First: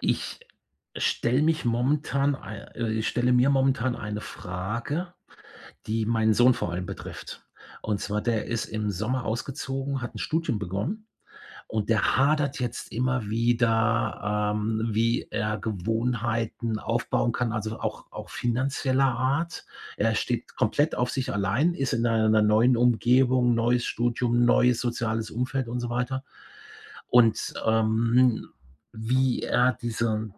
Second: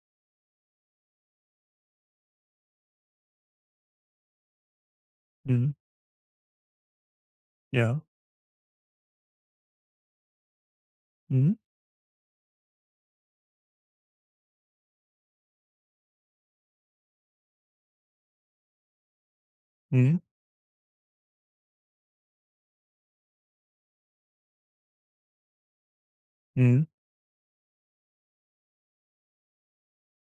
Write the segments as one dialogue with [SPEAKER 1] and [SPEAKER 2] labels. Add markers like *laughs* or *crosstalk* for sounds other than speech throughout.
[SPEAKER 1] Ich Ich stelle mir momentan eine Frage,
[SPEAKER 2] Mhm.
[SPEAKER 1] die meinen Sohn vor allem betrifft.
[SPEAKER 2] Ja.
[SPEAKER 1] Und zwar, der ist im Sommer ausgezogen, hat ein Studium begonnen
[SPEAKER 2] Mhm.
[SPEAKER 1] und der hadert jetzt immer wieder, wie er Gewohnheiten aufbauen kann, also auch finanzieller Art. Er
[SPEAKER 2] Mhm.
[SPEAKER 1] steht komplett auf sich allein, ist in einer neuen Umgebung, neues Studium, neues soziales Umfeld und so weiter.
[SPEAKER 2] Mhm.
[SPEAKER 1] Und, wie er diese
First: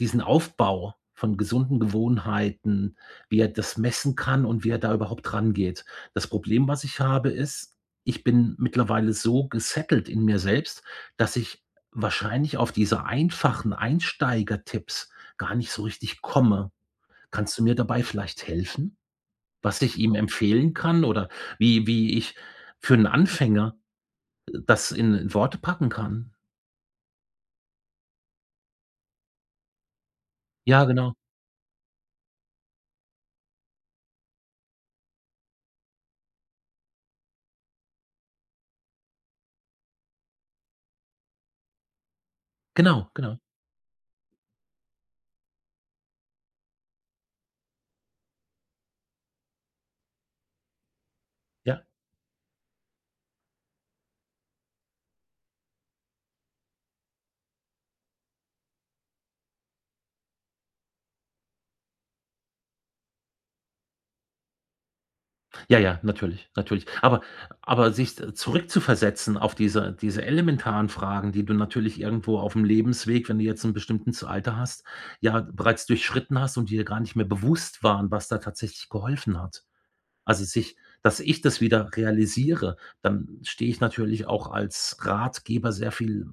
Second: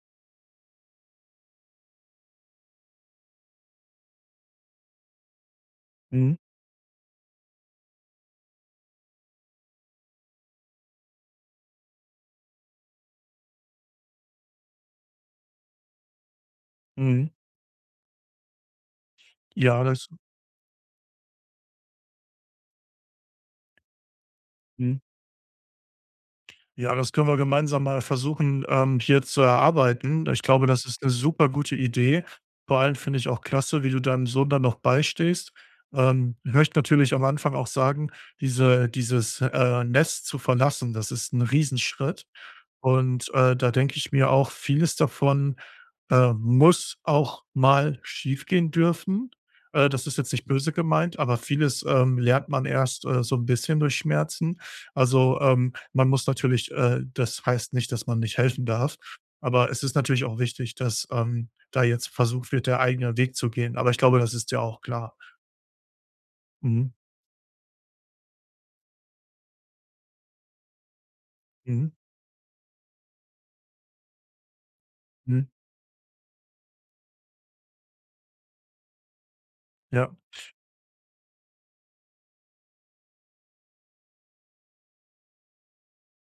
[SPEAKER 1] diesen Aufbau von gesunden Gewohnheiten, wie er das messen kann und wie er da überhaupt rangeht. Das
[SPEAKER 2] Mhm.
[SPEAKER 1] Problem, was ich habe, ist, ich bin mittlerweile so gesettelt in mir selbst, dass ich wahrscheinlich auf diese einfachen Einsteigertipps gar nicht so richtig komme.
[SPEAKER 2] Mhm.
[SPEAKER 1] Kannst du mir dabei vielleicht helfen, was
[SPEAKER 2] Ja,
[SPEAKER 1] ich
[SPEAKER 2] das
[SPEAKER 1] ihm empfehlen kann oder wie ich für einen Anfänger das
[SPEAKER 2] mhm.
[SPEAKER 1] in Worte packen kann?
[SPEAKER 2] Ja, das können wir gemeinsam mal versuchen, hier zu erarbeiten. Ich glaube, das
[SPEAKER 1] Ja,
[SPEAKER 2] ist eine
[SPEAKER 1] genau.
[SPEAKER 2] super gute Idee. Vor allem finde ich auch klasse, wie du deinem Sohn da noch beistehst. Ich möchte natürlich am Anfang auch sagen, dieses Nest zu verlassen, das ist ein Riesenschritt.
[SPEAKER 1] Genau,
[SPEAKER 2] Und,
[SPEAKER 1] genau.
[SPEAKER 2] da denke ich mir auch, vieles davon, muss auch mal schiefgehen dürfen. Das ist jetzt nicht böse gemeint, aber vieles,
[SPEAKER 1] Ja,
[SPEAKER 2] lernt man erst, so ein bisschen durch Schmerzen. Also, man muss natürlich das heißt nicht, dass man nicht helfen darf, aber es ist natürlich auch wichtig, dass, da jetzt versucht wird, der eigene Weg zu gehen. Aber ich glaube, das ist ja auch klar.
[SPEAKER 1] ja, ja, natürlich, natürlich.
[SPEAKER 2] Mhm.
[SPEAKER 1] Aber sich zurückzuversetzen auf diese elementaren Fragen, die du
[SPEAKER 2] Mhm.
[SPEAKER 1] natürlich irgendwo auf dem Lebensweg, wenn du jetzt 'n bestimmtes Alter hast, ja
[SPEAKER 2] Mhm.
[SPEAKER 1] bereits durchschritten hast und dir gar nicht mehr bewusst waren, was da tatsächlich geholfen hat.
[SPEAKER 2] Ja.
[SPEAKER 1] Also, sich, dass ich das wieder realisiere, dann stehe ich natürlich auch als Ratgeber sehr viel,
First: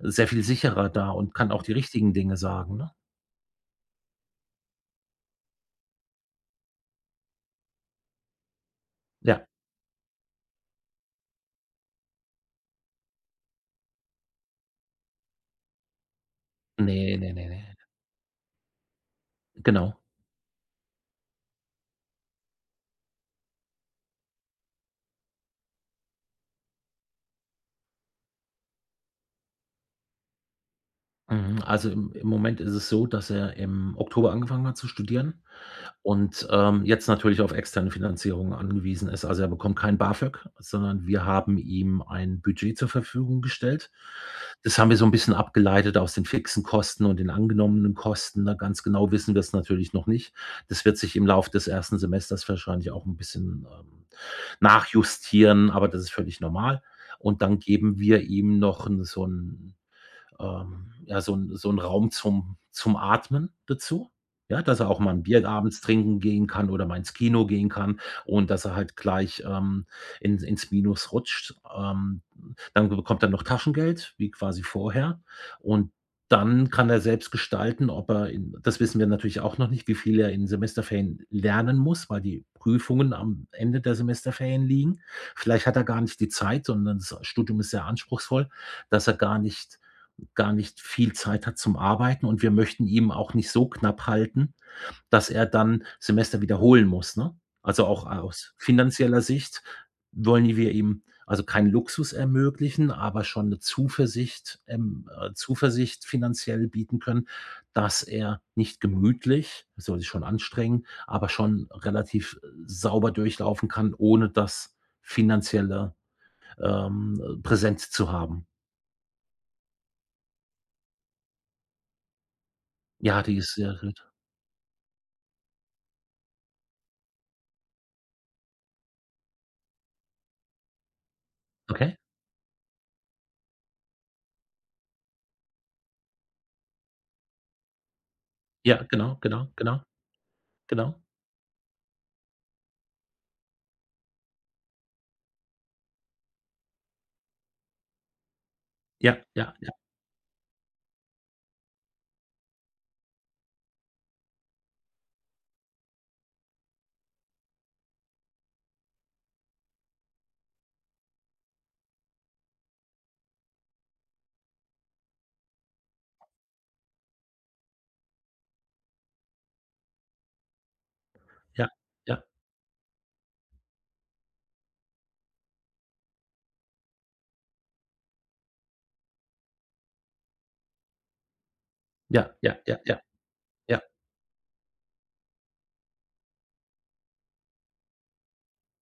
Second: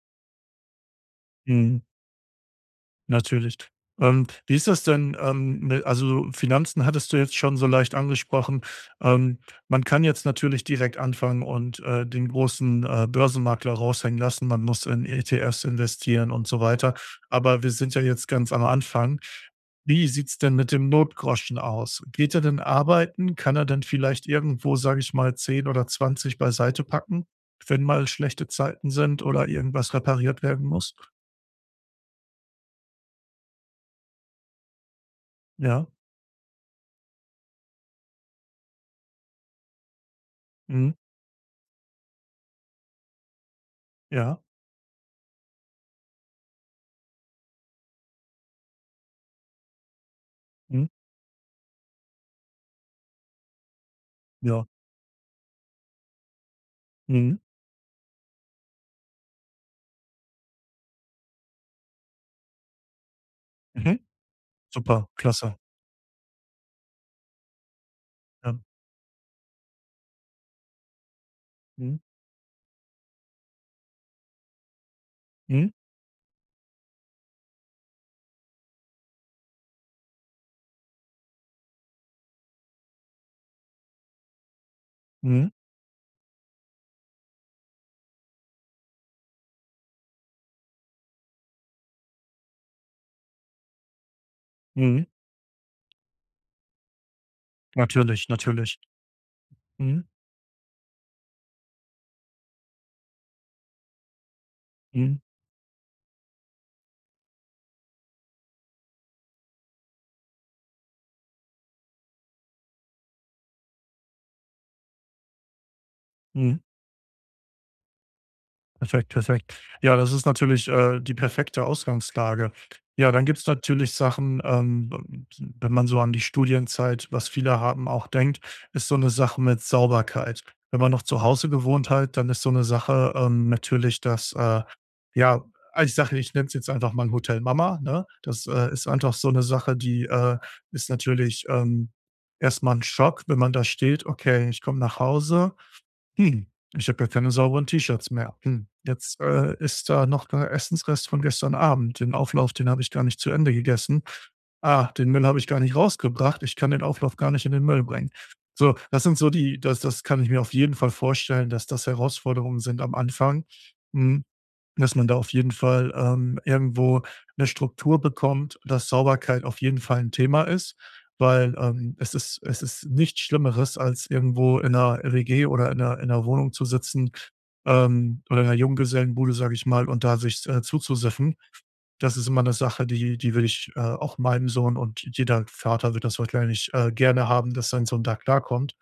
[SPEAKER 1] sehr viel sicherer da und kann auch die
[SPEAKER 2] Mhm.
[SPEAKER 1] richtigen Dinge sagen, ne?
[SPEAKER 2] Natürlich. Wie ist das denn, mi also Finanzen hattest du jetzt schon so leicht angesprochen. Ähm,
[SPEAKER 1] Ja.
[SPEAKER 2] man kann jetzt natürlich direkt anfangen und, den großen, Börsenmakler raushängen lassen. Man muss in ETFs investieren und so weiter.
[SPEAKER 1] Nee, nee, nee,
[SPEAKER 2] Aber wir
[SPEAKER 1] ne.
[SPEAKER 2] sind ja jetzt ganz am Anfang.
[SPEAKER 1] Genau.
[SPEAKER 2] Wie sieht's denn mit dem Notgroschen aus? Geht er denn arbeiten? Kann er denn vielleicht irgendwo, sage ich mal, 10 oder 20 beiseite packen, wenn mal schlechte Zeiten sind oder irgendwas repariert werden muss?
[SPEAKER 1] Mhm, also im Moment ist es so, dass er im Oktober angefangen hat zu studieren
[SPEAKER 2] Ja,
[SPEAKER 1] und, jetzt natürlich auf externe Finanzierung angewiesen ist. Also, er bekommt kein BAföG,
[SPEAKER 2] mhm,
[SPEAKER 1] sondern wir haben ihm ein Budget zur Verfügung gestellt.
[SPEAKER 2] ja.
[SPEAKER 1] Das haben wir so ein bisschen abgeleitet aus den fixen Kosten und den angenommenen Kosten. Na, ganz genau wissen wir es natürlich noch nicht. Das
[SPEAKER 2] Mhm.
[SPEAKER 1] wird sich im Laufe des ersten Semesters wahrscheinlich auch ein bisschen,
[SPEAKER 2] Ja.
[SPEAKER 1] nachjustieren, aber das ist völlig normal.
[SPEAKER 2] Mhm.
[SPEAKER 1] Und dann geben wir ihm noch 'n so ein ja, so ein Raum zum zum Atmen
[SPEAKER 2] Mhm.
[SPEAKER 1] dazu, ja, dass er auch
[SPEAKER 2] Super,
[SPEAKER 1] mal ein Bier
[SPEAKER 2] klasse.
[SPEAKER 1] abends trinken gehen kann oder mal ins Kino gehen kann und
[SPEAKER 2] Ja.
[SPEAKER 1] dass er halt gleich, in ins Minus rutscht.
[SPEAKER 2] Mhm.
[SPEAKER 1] Dann bekommt er noch Taschengeld, wie quasi vorher.
[SPEAKER 2] Mhm.
[SPEAKER 1] Und dann kann er selbst gestalten, ob er in das wissen wir natürlich auch noch nicht, wie viel er in Semesterferien lernen muss, weil die Prüfungen am Ende der Semesterferien liegen.
[SPEAKER 2] Mhm.
[SPEAKER 1] Vielleicht hat er gar nicht die Zeit, sondern das Studium ist sehr anspruchsvoll, dass er gar nicht viel Zeit hat zum Arbeiten und wir möchten ihm auch nicht so knapp halten,
[SPEAKER 2] Mhm.
[SPEAKER 1] dass er dann Semester wiederholen muss, ne? Also, auch
[SPEAKER 2] Natürlich,
[SPEAKER 1] aus
[SPEAKER 2] natürlich.
[SPEAKER 1] finanzieller Sicht
[SPEAKER 2] Mhm.
[SPEAKER 1] wollen wir ihm also keinen Luxus ermöglichen, aber schon eine
[SPEAKER 2] Mhm.
[SPEAKER 1] Zuversicht finanziell bieten können, dass er nicht gemütlich er soll sich schon anstrengen, aber schon relativ sauber durchlaufen kann, ohne das finanzielle,
[SPEAKER 2] Mhm.
[SPEAKER 1] präsent zu haben.
[SPEAKER 2] Perfekt, perfekt. Ja, das ist natürlich, die perfekte Ausgangslage. Ja,
[SPEAKER 1] Ja,
[SPEAKER 2] dann
[SPEAKER 1] die
[SPEAKER 2] gibt's
[SPEAKER 1] ist sehr
[SPEAKER 2] natürlich
[SPEAKER 1] gut.
[SPEAKER 2] Sachen, wenn man so an die Studienzeit, was viele haben, auch denkt, ist so eine Sache mit Sauberkeit. Wenn man noch zu Hause gewohnt
[SPEAKER 1] Okay.
[SPEAKER 2] hat, dann ist so eine Sache, natürlich, dass, ja, also, ich nenn's jetzt einfach mal Hotel Mama, ne? Das,
[SPEAKER 1] Ja,
[SPEAKER 2] ist einfach
[SPEAKER 1] genau,
[SPEAKER 2] so eine
[SPEAKER 1] genau,
[SPEAKER 2] Sache,
[SPEAKER 1] genau,
[SPEAKER 2] die, ist
[SPEAKER 1] genau.
[SPEAKER 2] natürlich, erst mal Schock, wenn man da steht: „Okay, ich komme nach Hause", hm, ich habe ja keine sauberen T-Shirts mehr. Hm,
[SPEAKER 1] Ja,
[SPEAKER 2] jetzt,
[SPEAKER 1] ja, ja,
[SPEAKER 2] ist da noch der Essensrest von gestern Abend. Den Auflauf, den habe ich gar nicht zu Ende gegessen. Ah, den Müll habe ich gar nicht rausgebracht. Ich kann den Auflauf gar nicht in den Müll bringen. So, das sind so die das das kann ich mir auf jeden Fall vorstellen, dass das Herausforderungen sind am Anfang. Mhm. Dass man da auf jeden Fall, irgendwo eine Struktur bekommt, dass Sauberkeit auf jeden Fall ein Thema ist, weil,
[SPEAKER 1] ja,
[SPEAKER 2] es
[SPEAKER 1] ja, ja,
[SPEAKER 2] ist es ist nichts Schlimmeres, als irgendwo in 'ner WG oder in einer Wohnung zu sitzen, oder in einer Junggesellenbude, sage ich mal, und da sich, zuzusiffen. Das ist
[SPEAKER 1] ja,
[SPEAKER 2] immer eine
[SPEAKER 1] ja, ja,
[SPEAKER 2] Sache, die
[SPEAKER 1] ja,
[SPEAKER 2] die will ich, auch meinem Sohn, und jeder Vater wird das wahrscheinlich, gerne haben, dass sein Sohn da klarkommt.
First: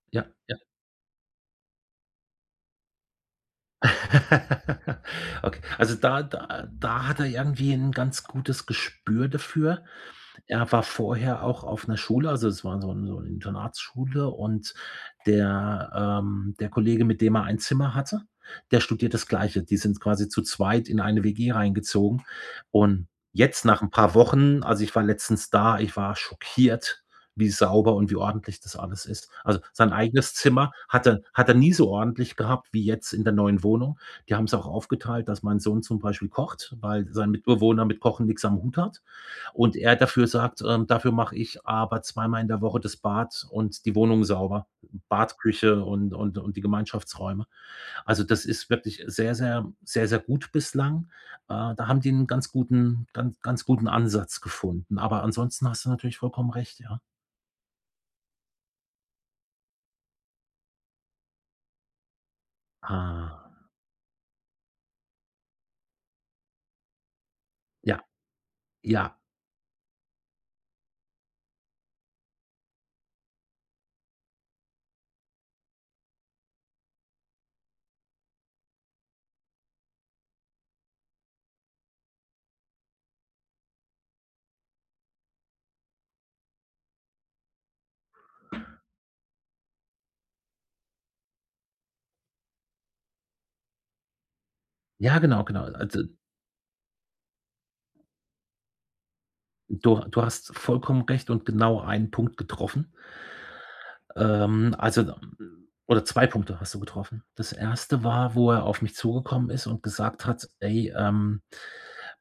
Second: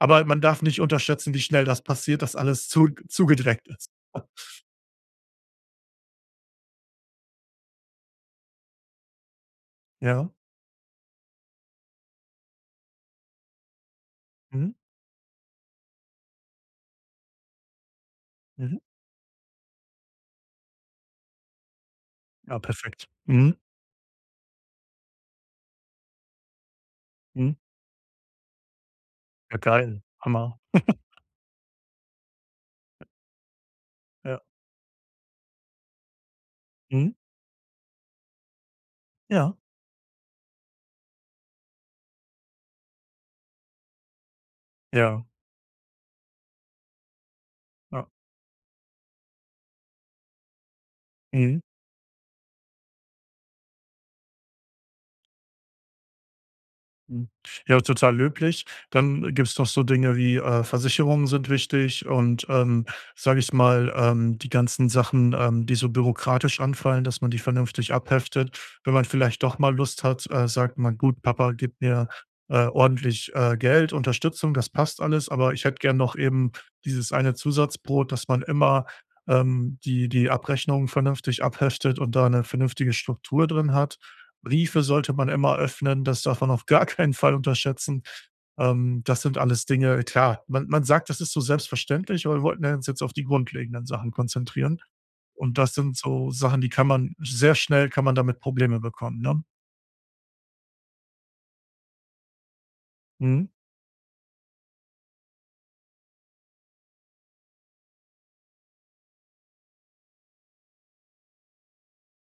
[SPEAKER 2] Aber
[SPEAKER 1] ja,
[SPEAKER 2] man
[SPEAKER 1] ja.
[SPEAKER 2] darf nicht unterschätzen, wie schnell das passiert, dass alles zu zugedreckt ist.
[SPEAKER 1] *laughs* Okay, also da hat er irgendwie ein ganz gutes Gespür dafür.
[SPEAKER 2] Ja.
[SPEAKER 1] Er war vorher auch auf einer Schule, also es war so 'n so 'ne Internatsschule
[SPEAKER 2] Mhm.
[SPEAKER 1] und der, der Kollege, mit dem er ein Zimmer hatte,
[SPEAKER 2] Mhm.
[SPEAKER 1] der studiert das Gleiche. Die sind quasi zu zweit in eine WG reingezogen.
[SPEAKER 2] Ja, perfekt.
[SPEAKER 1] Und
[SPEAKER 2] Mhm,
[SPEAKER 1] jetzt nach 'n paar Wochen, also, ich war letztens da, ich war schockiert, wie
[SPEAKER 2] mhm.
[SPEAKER 1] sauber und wie ordentlich das alles ist.
[SPEAKER 2] Ja,
[SPEAKER 1] Also, sein
[SPEAKER 2] geil.
[SPEAKER 1] eigenes
[SPEAKER 2] Hammer.
[SPEAKER 1] Zimmer hat er nie so ordentlich gehabt wie jetzt in der neuen Wohnung. Die
[SPEAKER 2] Ja.
[SPEAKER 1] haben's auch aufgeteilt, dass mein Sohn zum Beispiel kocht, weil
[SPEAKER 2] Mhm.
[SPEAKER 1] sein Mitbewohner mit Kochen nix am Hut hat
[SPEAKER 2] Ja,
[SPEAKER 1] und er dafür sagt, dafür mache ich aber zweimal in der Woche das Bad und die Wohnung sauber,
[SPEAKER 2] ja,
[SPEAKER 1] Badküche und die Gemeinschaftsräume.
[SPEAKER 2] ja.
[SPEAKER 1] Also, das ist wirklich sehr, sehr, sehr, sehr gut bislang.
[SPEAKER 2] Mhm.
[SPEAKER 1] Da haben die einen ganz guten, ganz guten Ansatz gefunden. Aber ansonsten hast du natürlich vollkommen recht, ja.
[SPEAKER 2] Mhm. Ja, total löblich. Dann gibt's noch so Dinge wie, Versicherungen sind wichtig, und, sage
[SPEAKER 1] Ah,
[SPEAKER 2] ich mal, die ganzen Sachen, die so bürokratisch anfallen, dass man die vernünftig
[SPEAKER 1] ja,
[SPEAKER 2] abheftet. Wenn man
[SPEAKER 1] ja.
[SPEAKER 2] vielleicht doch mal Lust hat, sagt man: „Gut, Papa gibt mir, ordentlich, Geld, Unterstützung, das passt alles, aber ich hätte gern noch eben dieses eine Zusatzbrot", dass man immer, die Abrechnungen vernünftig abheftet und da eine vernünftige Struktur drin hat. Briefe sollte man immer öffnen, das darf man auf gar keinen Fall unterschätzen. Das sind alles Dinge, klar, man sagt, das ist so selbstverständlich, aber wir wollten ja uns jetzt auf die grundlegenden Sachen konzentrieren.
[SPEAKER 1] Ja, genau,
[SPEAKER 2] Und
[SPEAKER 1] genau.
[SPEAKER 2] das sind
[SPEAKER 1] Also,
[SPEAKER 2] so Sachen, die kann man damit Probleme bekommen, ne?
[SPEAKER 1] du hast vollkommen recht und genau einen Punkt getroffen.
[SPEAKER 2] Mhm,
[SPEAKER 1] Oder 2 Punkte hast du getroffen. Das erste war, wo er auf mich zugekommen ist und gesagt hat: „Ey,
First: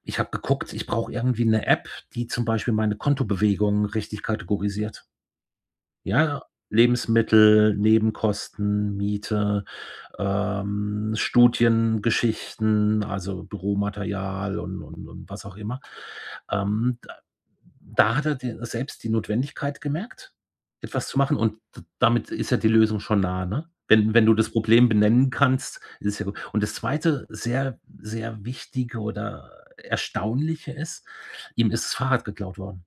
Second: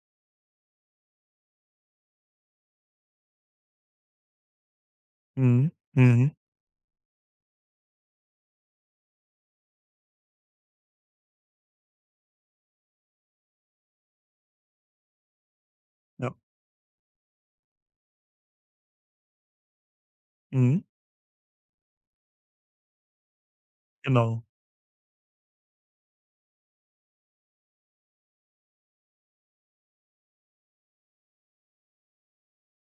[SPEAKER 1] ich habe geguckt, ich brauche irgendwie eine App, die zum Beispiel meine Kontobewegungen richtig kategorisiert.“
[SPEAKER 2] mhm, mhm,
[SPEAKER 1] Ja, Lebensmittel, Nebenkosten, Miete, Studien, Geschichten, also Büromaterial und was auch immer.
[SPEAKER 2] ja,
[SPEAKER 1] Ähm Da hat er die selbst die Notwendigkeit gemerkt,
[SPEAKER 2] mhm,
[SPEAKER 1] etwas zu machen und d damit ist ja die Lösung schon nah, ne? Wenn du
[SPEAKER 2] genau.
[SPEAKER 1] das Problem benennen kannst, ist es ja gut. Und das Zweite sehr, sehr Wichtige oder Erstaunliche ist, ihm ist das Fahrrad geklaut worden.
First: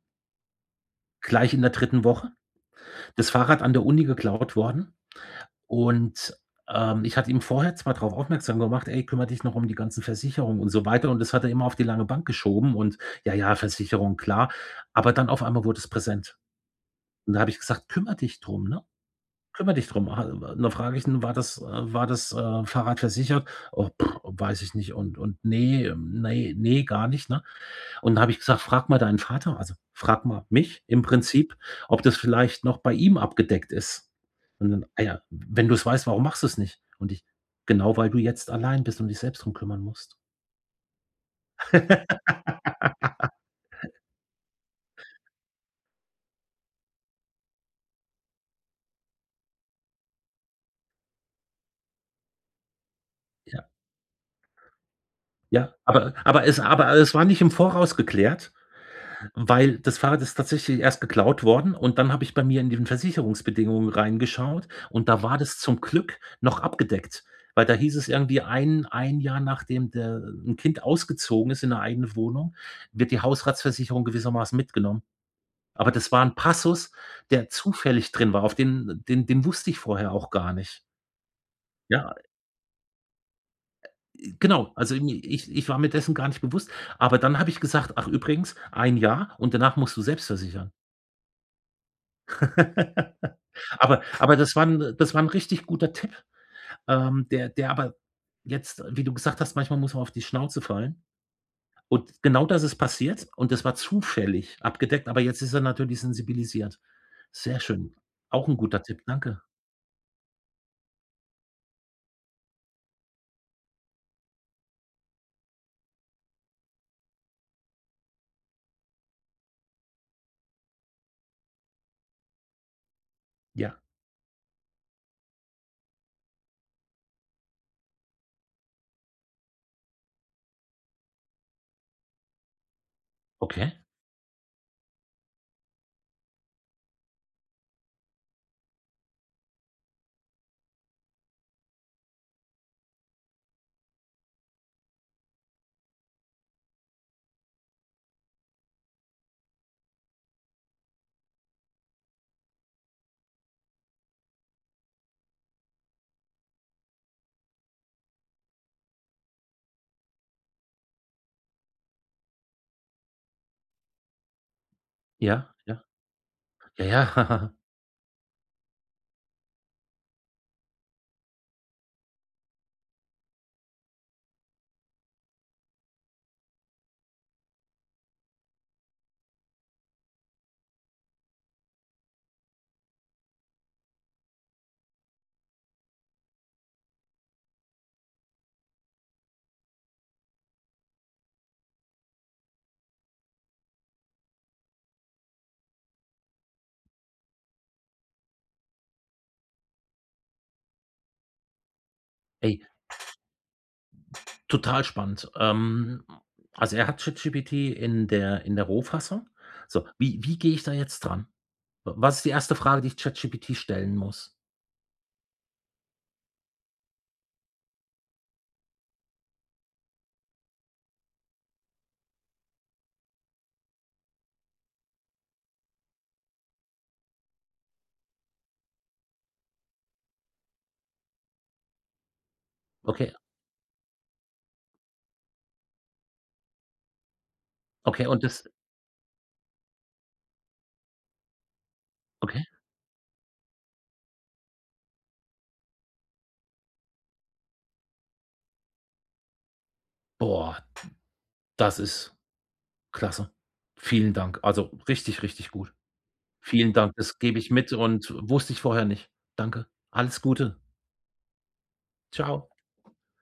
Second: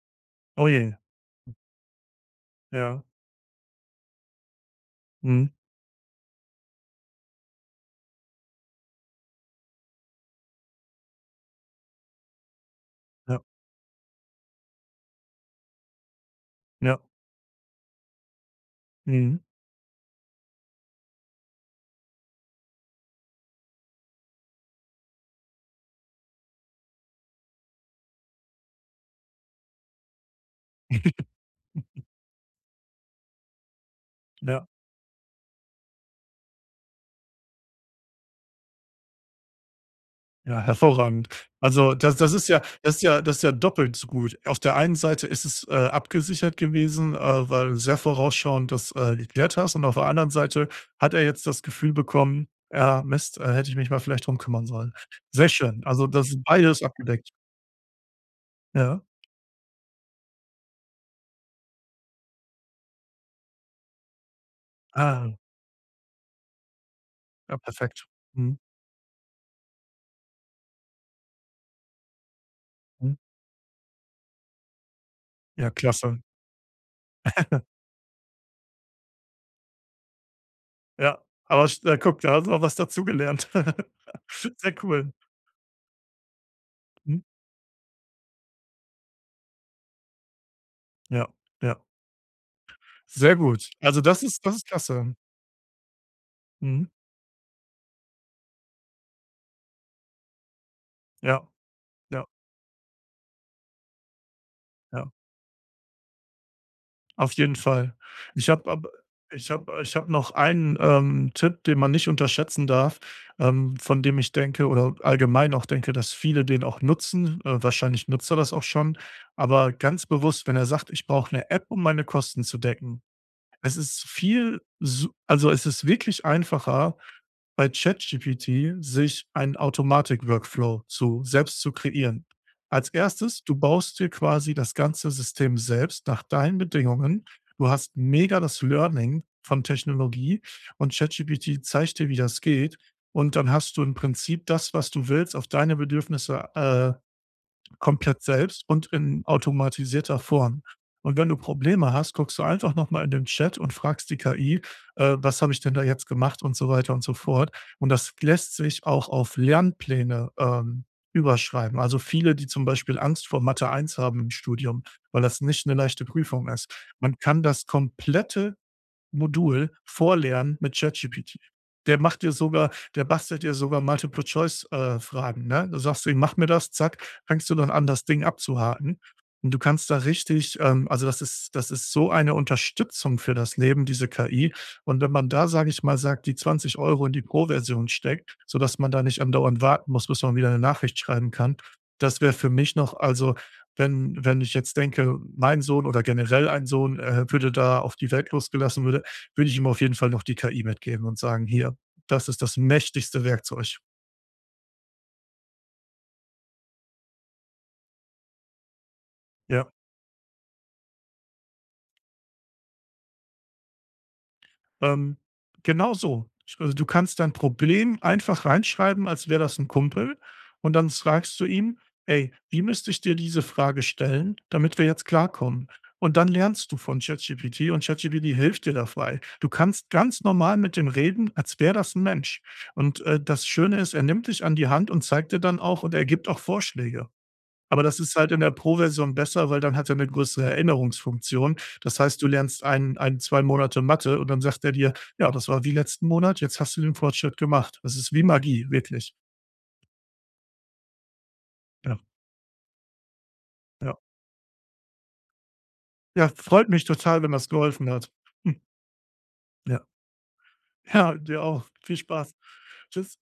[SPEAKER 2] Oh je,
[SPEAKER 1] Gleich in der dritten Woche,
[SPEAKER 2] ja,
[SPEAKER 1] das Fahrrad an der Uni geklaut worden
[SPEAKER 2] mhm,
[SPEAKER 1] und, ich hatte ihm vorher zwar drauf aufmerksam gemacht: „Ey, kümmere dich noch um die ganzen Versicherungen“ und so weiter und das hat er immer auf die lange Bank geschoben und: „Ja,
[SPEAKER 2] ja,
[SPEAKER 1] ja, Versicherung, klar.“ Aber dann auf einmal wurde es präsent.
[SPEAKER 2] ja,
[SPEAKER 1] Und da habe ich gesagt: „Kümmere dich drum, ne?
[SPEAKER 2] mhm,
[SPEAKER 1] Kümmere dich drum.“ Ha und dann frage ich ihn: „War das war das, Fahrrad versichert?“ „Oh, weiß ich nicht und und ne, ne, ne, gar nicht“, ne? Und dann habe ich gesagt: „Frag mal deinen Vater, also, frag mal mich im Prinzip, ob das vielleicht noch bei ihm abgedeckt ist.“
[SPEAKER 2] ja.
[SPEAKER 1] Und dann: „Ah ja, wenn du's weißt, warum machst du's nicht?“ Und ich: „Genau, weil du jetzt allein bist und dich selbst drum kümmern musst.“
[SPEAKER 2] Ja, hervorragend. Also, das
[SPEAKER 1] *laughs*
[SPEAKER 2] ist ja das ist ja das ist ja doppelt so gut. Auf der einen Seite ist es, abgesichert gewesen, weil du sehr vorausschauend das, geklärt hast, und auf der anderen Seite hat er jetzt das Gefühl bekommen: „Ja, Mist,
[SPEAKER 1] Ja,
[SPEAKER 2] hätte ich mich mal vielleicht drum kümmern sollen." Sehr
[SPEAKER 1] ja,
[SPEAKER 2] schön. Also,
[SPEAKER 1] aber
[SPEAKER 2] das ist
[SPEAKER 1] aber es
[SPEAKER 2] beides
[SPEAKER 1] aber es war
[SPEAKER 2] abgedeckt.
[SPEAKER 1] nicht im Voraus geklärt.
[SPEAKER 2] Ja.
[SPEAKER 1] Weil das Fahrrad ist tatsächlich erst geklaut worden und dann habe ich bei mir in den Versicherungsbedingungen reingeschaut und da
[SPEAKER 2] Ah,
[SPEAKER 1] war das zum Glück noch abgedeckt,
[SPEAKER 2] ja,
[SPEAKER 1] weil da hieß
[SPEAKER 2] perfekt.
[SPEAKER 1] es irgendwie
[SPEAKER 2] Mhm,
[SPEAKER 1] ein Jahr, nachdem der 'n Kind ausgezogen ist in eine eigene Wohnung, wird
[SPEAKER 2] mhm.
[SPEAKER 1] die Hausratsversicherung gewissermaßen mitgenommen.
[SPEAKER 2] Ja,
[SPEAKER 1] Aber das
[SPEAKER 2] klasse.
[SPEAKER 1] war ein Passus, der zufällig drin war, auf den wusste ich vorher auch gar nicht.
[SPEAKER 2] Ja, aber
[SPEAKER 1] Ja,
[SPEAKER 2] guck, da hast du auch was dazugelernt. *laughs*
[SPEAKER 1] genau.
[SPEAKER 2] Sehr
[SPEAKER 1] Also,
[SPEAKER 2] cool.
[SPEAKER 1] irgendwie ich war mir dessen gar nicht bewusst, aber
[SPEAKER 2] Mhm.
[SPEAKER 1] dann habe ich gesagt: „Ach übrigens, ein Jahr und danach musst du selbst versichern.“
[SPEAKER 2] Ja, ja. Sehr
[SPEAKER 1] *laughs*
[SPEAKER 2] gut. Also,
[SPEAKER 1] Aber aber das
[SPEAKER 2] das ist
[SPEAKER 1] war ein
[SPEAKER 2] klasse.
[SPEAKER 1] das war ein richtig guter Tipp,
[SPEAKER 2] Mhm.
[SPEAKER 1] der der aber jetzt, wie du gesagt hast, manchmal muss man auf die Schnauze fallen.
[SPEAKER 2] Ja.
[SPEAKER 1] Und
[SPEAKER 2] Ja,
[SPEAKER 1] genau das ist passiert und das war zufällig abgedeckt,
[SPEAKER 2] ja,
[SPEAKER 1] aber jetzt ist er natürlich sensibilisiert.
[SPEAKER 2] auf jeden
[SPEAKER 1] Sehr
[SPEAKER 2] Fall.
[SPEAKER 1] schön. Auch
[SPEAKER 2] Ich
[SPEAKER 1] ein
[SPEAKER 2] habe
[SPEAKER 1] guter
[SPEAKER 2] aber,
[SPEAKER 1] Tipp, danke.
[SPEAKER 2] ich habe noch einen, Tipp, den man nicht unterschätzen darf, von dem ich denke, oder allgemein auch denke, dass viele den auch nutzen. Wahrscheinlich nutzt er das auch schon. Aber ganz bewusst, wenn er sagt: „Ich brauche eine App, um meine Kosten zu decken." Es
[SPEAKER 1] Ja,
[SPEAKER 2] ist viel su also, es ist wirklich einfacher, bei ChatGPT sich einen Automatik-Workflow zu selbst zu kreieren. Als Erstes, du
[SPEAKER 1] okay.
[SPEAKER 2] baust dir quasi das ganze System selbst nach deinen Bedingungen. Du hast mega das Learning von Technologie, und ChatGPT zeigt dir, wie das geht. Und dann hast du im Prinzip das, was du willst, auf deine Bedürfnisse, komplett selbst und in automatisierter Form. Und wenn du Probleme hast, guckst du einfach nochmal in den Chat und fragst die KI, was habe ich denn da jetzt gemacht und so weiter und so fort. Und das lässt sich auch auf Lernpläne überschreiben. Also viele, die zum Beispiel Angst vor Mathe 1 haben im Studium, weil das
[SPEAKER 1] Ja,
[SPEAKER 2] nicht eine
[SPEAKER 1] ja.
[SPEAKER 2] leichte Prüfung ist.
[SPEAKER 1] Ja,
[SPEAKER 2] Man kann
[SPEAKER 1] ja.
[SPEAKER 2] das komplette Modul vorlernen mit ChatGPT. Der bastelt dir sogar Multiple Choice, Fragen, ne? du sagst du ihm: „Mach mir das", zack, fängst du dann an, das Ding abzuhaken. Und du kannst da richtig, also das ist so eine Unterstützung für das Leben, diese KI. Und wenn man da, sage ich mal, sagt, die 20 € in die Pro-Version steckt, sodass man da nicht andauernd warten muss, bis man wieder eine Nachricht schreiben kann, das wäre für mich noch, also, wenn ich jetzt denke, mein Sohn oder generell ein Sohn, würde da auf die Welt losgelassen, würde ich ihm auf jeden Fall noch die KI mitgeben und sagen: „Hier, das ist
[SPEAKER 1] *laughs*
[SPEAKER 2] das
[SPEAKER 1] Ey,
[SPEAKER 2] mächtigste Werkzeug."
[SPEAKER 1] total spannend. Also, er hat ChatGPT in der Rohfassung.
[SPEAKER 2] Ja,
[SPEAKER 1] So, wie gehe ich da jetzt dran? Was ist die erste Frage, die ich ChatGPT stellen muss?
[SPEAKER 2] ähm, genau so. Also, du kannst dein Problem einfach reinschreiben, als wäre das ein Kumpel, und dann fragst du ihm: „Ey, wie müsste ich dir diese Frage stellen, damit wir jetzt klarkommen?" Und dann lernst du von ChatGPT, und ChatGPT hilft dir dabei. Du kannst ganz normal mit dem reden, als wäre das ein Mensch. Und,
[SPEAKER 1] Okay.
[SPEAKER 2] das Schöne ist, er nimmt dich an die Hand und zeigt dir dann auch, und er gibt auch Vorschläge. Aber das
[SPEAKER 1] Okay,
[SPEAKER 2] ist
[SPEAKER 1] und
[SPEAKER 2] halt in
[SPEAKER 1] das
[SPEAKER 2] der Pro-Version besser, weil dann hat er eine größere Erinnerungsfunktion. Das heißt, du
[SPEAKER 1] okay.
[SPEAKER 2] lernst ein, 2 Monate Mathe, und dann sagt er dir: „Ja, das war wie letzten Monat, jetzt hast du den Fortschritt gemacht." Das ist wie Magie, wirklich.
[SPEAKER 1] Boah, das
[SPEAKER 2] Ja,
[SPEAKER 1] ist klasse.
[SPEAKER 2] ja.
[SPEAKER 1] Vielen Dank. Also, richtig, richtig gut.
[SPEAKER 2] Ja, freut
[SPEAKER 1] Vielen
[SPEAKER 2] mich
[SPEAKER 1] Dank. Das
[SPEAKER 2] total, wenn
[SPEAKER 1] gebe
[SPEAKER 2] das
[SPEAKER 1] ich mit
[SPEAKER 2] geholfen hat.
[SPEAKER 1] und wusste
[SPEAKER 2] Hm,
[SPEAKER 1] ich vorher nicht. Danke.
[SPEAKER 2] ja.
[SPEAKER 1] Alles Gute.
[SPEAKER 2] Ja, dir auch. Viel Spaß.
[SPEAKER 1] Tschau.
[SPEAKER 2] Tschüss.